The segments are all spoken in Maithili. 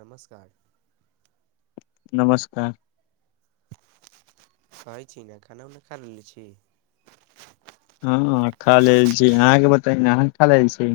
नमस्कार नमस्कार कहै छी ने खाना उना खा लेलने छी हँ खा लेल छी अहाँके बताइ न अहाँ खा लेल छी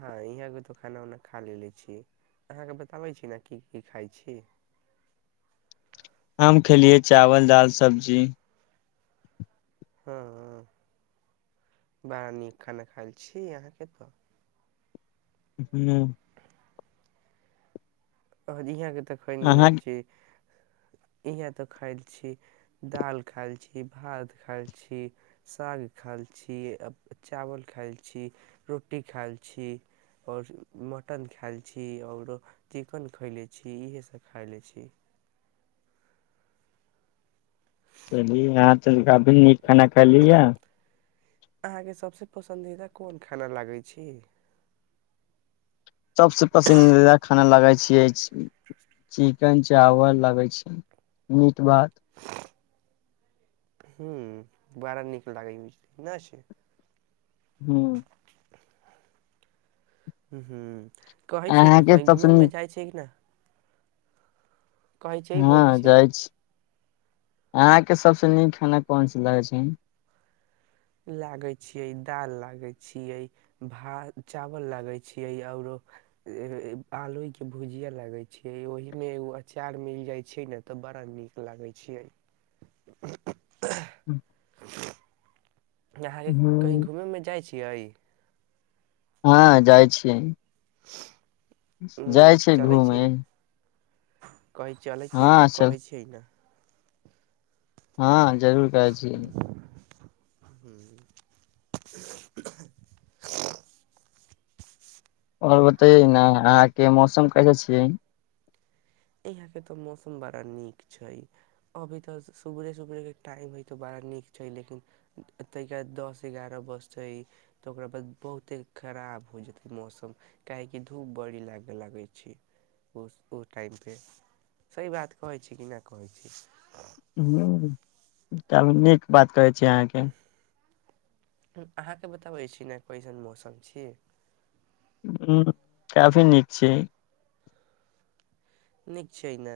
हँ इहाँ क तो खाना उना खा लेे छी अहाँके बताबै छी ने की की खाइ छी हम खेलियै चावल दाल सब्जी हँ बड़ा नीक खाना खायल छी अहाँके तऽ हूँ आ इहाँ के तऽ खयनी अहाँ अछै इहाँ तऽ खायल छी दालि खाइल छी भात खाइल छी साग खाइ छी चावल खाइल छी रोटी खाइ छी आओर मटन खााय ल छी आओर चिकेन खएले छी इएहसभ खाए ले छी चली यहाँ त काफी नीक खाना खली है अहाँके सभसँ पसन्दीदा कोन खाना लागै छी सबसॅं पसन्दीदा खाना लगै छियै चिकेन चावल लगै छै मीट भात ह्म बड़ा नीक लागै छै ना छै हुँ ह हू कहै छै ने अहाँके कहीं सबसे घूमे नीक मे जाइ छै कि न छियै बोलै हँ छियै जाइ छी अहाँके सबसॅं नीक खाना कोन सा लगै छै लागै छियै दाल लागै छियै भात चावल लागै छियै आओरो आलू के भुजिया लागे छै ओहि मे एगो अचार मिल जाय छै ने तऽ बड़ा नीक लागै छियै [inaudible] अहाँके कही हूँ, घूमै उमे जाइ छियै हँ जाइ छीयै जाइ छै घूमे कहि चलै छिये हँ तऽ चल कहै छै न हँ जरूर कहै छीय हूँ आओर बतय न अहाँ के मौसम कैसे छीयै अयहां के तऽ मौसम बड़ा नीक छै अभी तऽ सुबरे सुबरे के टाइम हइ तऽ बड़ा नीक छै लेकिन तऽ के दस एगारह बजत ह तऽ ओकरा बाद बहुते खराब हो जेतै मौसम काहेकि धूप बड़ी लाग लगै छै ओस टाइम पे सही बात कहै छी कि नहि कहै छी ह तब नीक बात कहै छी अहाँके अहाँके बताबै छी न कइसन मौसम छी ह काफी नीक छै नीक छै ने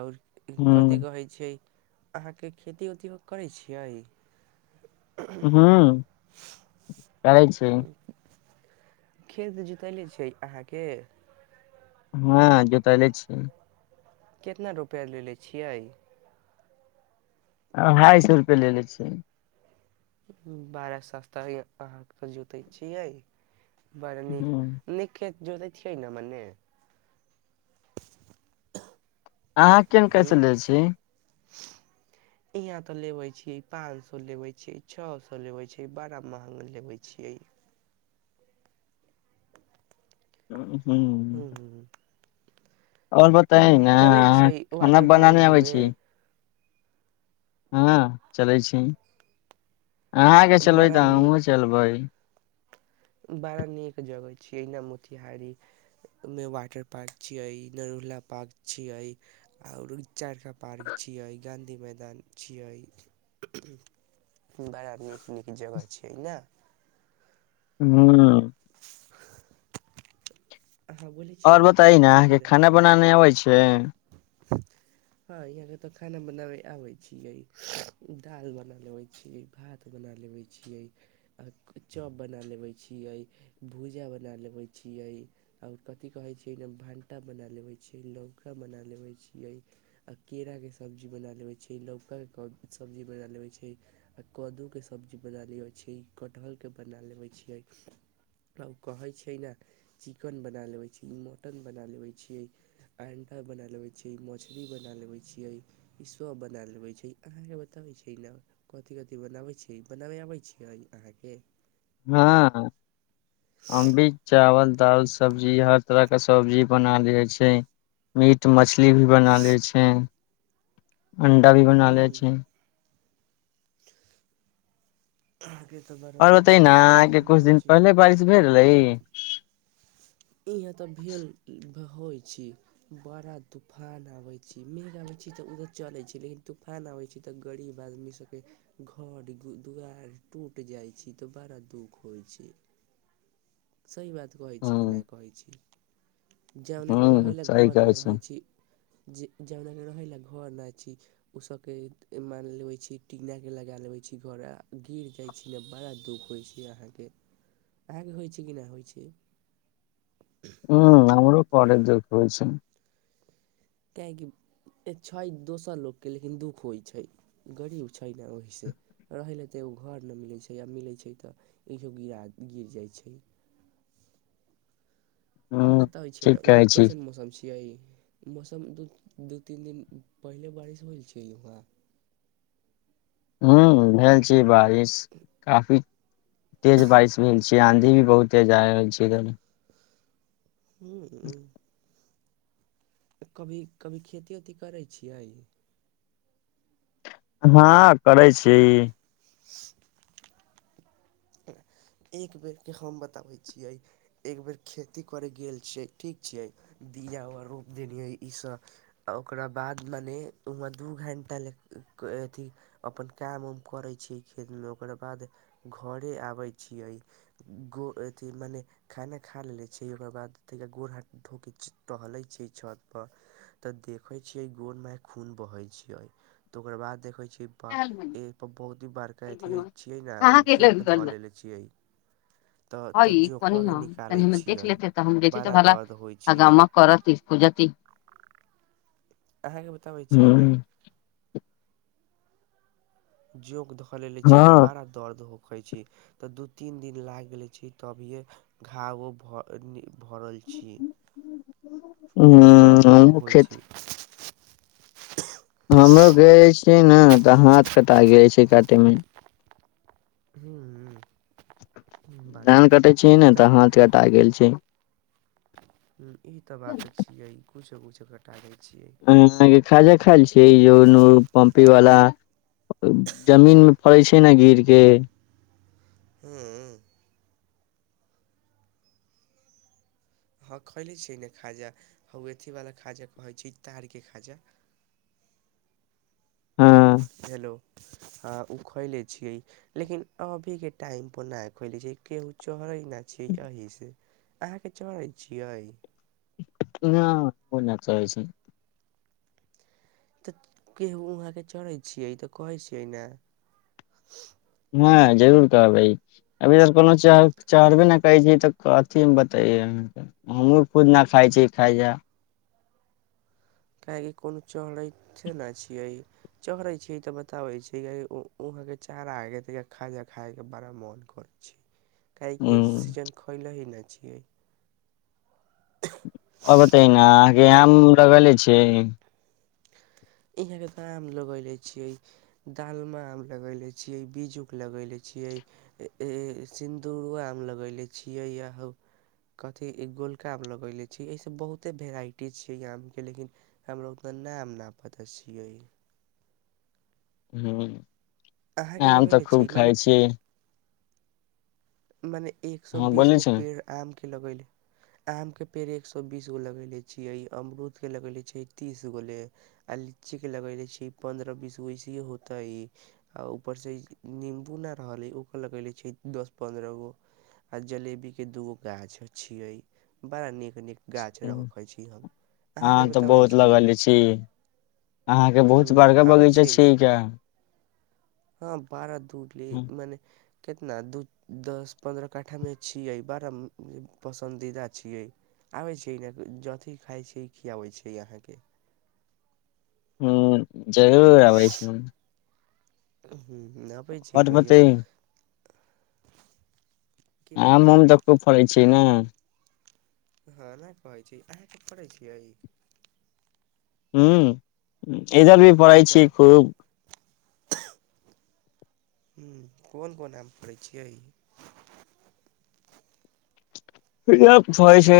आओर कथी हूँ कहै छिय अहाँके खेती ओती करै छियै हूँ करै छी खेत जोतैले छै अहाँके हँ जोतैले छी कितना रुपैआ लेलेे छियै अढ़ाई सए रुपे लेले छियै बारह सस्ता अहाँके जोतैत छियै बड़ा हूँ नीक नीक खेत जोतै छियै ने मने अहाँ केहन हू कैसे ले छी इहाँ तऽ लेबे छियै पाँच सए लेबै छियै छओ सए लेबै छ बड़ा महगा लेबै छियै हू हूँ आओर बताइ ने चलै छै खाना वाटर बनााने पार्क आबै घूमे छी हँ चलै छी अहाँके चलबै बड़ा तऽ नीक हमहू चलबै बड़ा नीक जगह छियै अना मोतिहारी मे वाटर पार्क छियै नरुला पार्क छियै आओर चारखा पार्क छियै गाँधी मैदान छियै बड़ा नीक निक जगह छै ने हँ हाँ बोली आओर बताइ न अहाँके खाना बनाने अबै छै हँ यहाँके तऽ खाना बनाबै आबै छिय दालि बना लेबै छियै भात बना लेबै छियै आ चॉप बना लेबै छियै भूजा बना लेबै छियै आओर कथि कहै छियै एहि भाण्टा बना लेबै छियै लौका बना लेबै छियै आ केरा के सब्जी बना लेबै छै लौकाके सब्जी बना लेबै छै आ कदूके सब्जी बना लेबै छियै कटहरके बना लेबै छियै कहै छै ने चिकन बना लेबै छियै मटन बना लेबै छियै अंडा बना लबै छियै मछरी बना लबै छियै ई सब बना लेबे छै अहाँ के बताबै छै न कथी कथि बनाबै छीय बनाबै आबैत छियै अहाँके हँ हम बि चावल दाल सब्जी हर तरह के सब्जी बना लेबे छियै मीट मछली मछली भी बना ले छै अंडा भी बना ले छै आहाके त बड्ड नीक नीक चीज बनाबै छियै भेलै इहाँ तऽ भेल होइ छी बड़ा तूफान आबे छी मेघ आबे छी तऽ उधर चले छै लेकिन तूफान आबे छै तऽ गरीब आदमी सबके घर दुआर टूट जाइ छी तऽ बड़ा दुख होइ छै सही बात कहै छी ह नहि कहै छी जावनाक ह रहय लेलए सही घर कहै नहि छै रहै छी जे जावनाक रहय लेलए घर नहि छी ओसभके मानि लेबै छी टनाकेँ लगाए लेबैत छी घर गिर जाइत छी ने बड़ा दुःख होइत छै आहाके आहाके होइ छै की ना होइ छै ह हमरो बरे दुख होइ छै काहेकि छै दोसर लोकके लेकिन दुःख होइ छै गरीब छै न ओहीसे रहय लेल तऽ एगो घर नहि मिलैत छै आ मिलैत छै तऽ इो गिरा गिर जाइत छै आओर ह बताबय छै ने ठीक वहाँ कहै छी कैसन मौसम छियै मौसम दू दू तीन दिन पहिले बारिश होइ छै वहाँ ह भेल छै बारिश काफी तेज बारिश भेल छी आंधी भी बहुते तेज आयल छै इधर हू ह कभी कभी खेती ओती करै छियै हँ करै छी [inaudible] एक बेरके हम बताबै छियै एक बेर खेती करै गेल छियै ठीक छियै दीज उर रोपि देलियै ईसभ आ ओकरा बाद मने ओ दू घण्टा ले अथी अपन काम उम करै छियै खेतमे ओकर बाद घरे आबै छियै गो अथी मने खाना खा लै छै ओकर बाद तनिका गोड़ हाथ धो कऽ टहलैत छै छतपर तऽ देखै छियै गोर मोहे खून बहै छियै तऽ ओकर बाद देखै छियै अहाँ बहुत ही बड़का अथी छियै ने जोंक धऽ लेने छियै तऽ तऽ हनी जोकबाके ह निकालै तनि देख छियै लेते तऽ हम जे तऽ बड़ा भला दर्द होइ छियै हगामा कर [unintelligible] हो जाति अहाँके बताबै छियै ना जोग धऽ लेले छीै तऽ ह बड़ा दर्द होैके छी तऽ दू तीन दिन लागि गेले छी तभिये घावो भऽ भरल छी लेकिन दर्द हमहु खूब होइ खेत छै हमरो गए छियै ने तऽ हाथ कटा गेल छै काटे मे हू धान कटे छीयै ने तऽ हाथ कटा गेल छै ई तऽ बाते छियै कुछो कुछो कटा गैल छियै हाँ खाजा खायल छ ईोू पमपी वला जमीन मे पड़ै छै ने गिर के हूँ हँ खयले छियै ने खाजा हौ अथीवला खाजा कहैत छी तारके खाजा हँ हेलो हँ ओ खैले छियै लेकिन अभीके टाइमपर नइ खुलै छै केहू चढ़ै नहि छै एहीसँ अहाँके चढ़े छियै न ओ ना चढ़े छिये तऽ केहू वहाँके चढ़ै छियै तऽ कहै छियै ने हँ जरूर कहबइ अभीर कोनो च चढ़बे न करै छै तऽ कथि मे बताेयहाँके हमूँ खुद न खाइ छी खाजा काहेकि कोनो चढ़े न छियै चढ़े छी तऽ बताबे छी कियिहा के चारा खा खाय के बड़ा मोन करैत छै काहेकि हूँ सीजन खोलो ही न छियै आ बते ने अहाँके आम लगले छै यहाँ के का आम लगयले छियै दालम आम लगैले छियै बज्जूके लगैले छियै ऐ ऐ ऐ सिन्दूरो आम लगले छियै या हो कथी गोलका आम लगयले छी एहिसँ बहुते वेराइटी छियै य आमके लेकिन हमरा उतना नाम न पता छियै ह अहाँ के आम तऽ लगेएले खूब छिये मने खााय छीिय मैने एक सौ हँ बीस बोलै गो छी न पेड़ आम के लगेले आम के पेड़ एक सए बीसगो लगेले छियै अमरूदके लगेले छियै तीस गो ले आ लीची के लगे रहे छै पन्द्रह बीसोै अयसे होते आ ऊपर से नम्बू न रहले ओकर लगेेले छै दस पंन्द्रह गो आ जलेबी के दूगो गाछ छीिये बड़ा नीक निक हँ तऽ बताबै बहुत छी ने लगल छी अहाँके बहुत ह्म बड़गा आबै बगीचा छियै ने छीय कऽ हँ बारह दू ले मने कितना दू दस पन्द्रह कट्ठामे छियै बड़ा पसन्दीदा छियै आबै छै ई नहि जथी खाइ छी खियाबै छै अहाँके ह जरूर अबै छै ह आबे छै कहयो बतै बोलै आम छियै उम तऽ खूब फड़ै छै ने हँ नहि कहै छी अहाँके फरै छियै हुँ इधर भी फरै तकर छीय बाद खूब हुँ कोन कोन आम फरेय छियै फरै छै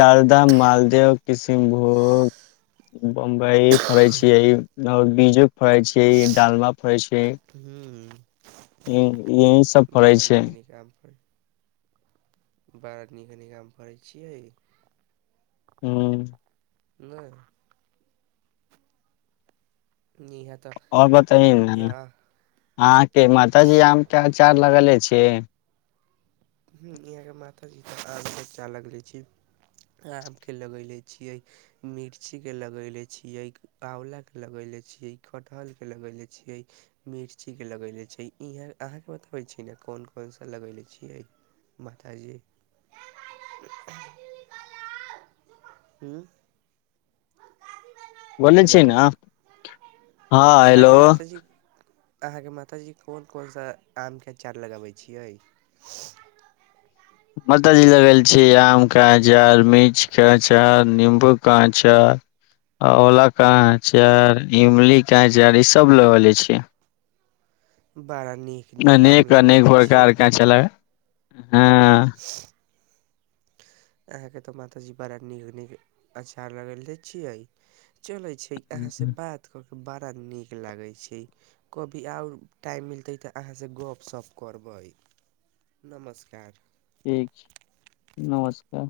जालदाह मालदेव किशमभोग बम्बई फड़ै छियैओर बीजू फड़ै छीयै डालवा फड़ै छीयै हूँ [inaudible] बड़ा छै नीक नीक आम फरै बड़ा नीक नीक आम फरै छियै हुँ नहि जयं है त आओर बताई ने अहाँके मातऽ जी आमके अचार लगले छी इहाँके माता जीके आम के अचार लगले छै आमके लगैले छियै मिर्चीक के लगैले छियै आँवलाके लगैले छियै कटहरके लगैले छियै मिर्चीके लगैले छी इहाँ अहाँके बतबै छी ने कोन कोन सा लगैले छियै माताजी हूँ बाजे हेलो छिय ने हँ हेलो अहाँके मात जी अहाँके माताजी कोन कोन सा आमके अँचार लगाबै छियै माता चीज लगल छीयै आमके अचार मिर्च के अचार निम्बूके अचार आंवला के अचार इमलीे के अचार ईसभ लगेंने छियै बड़ा नीक नीक आम लगले छियै अच्छा लागल हँ [inaudible] अहाँके तऽ माताजी बड़ा नीक नीक अचार लगलै छियै चलै छै अहाँसँ बात कऽ के बड़ा नीक लागै छै कभी आओर टाइम मिलतै तऽ अहाँसँ गप सप करबै नमस्कार ठीक छै नमस्कार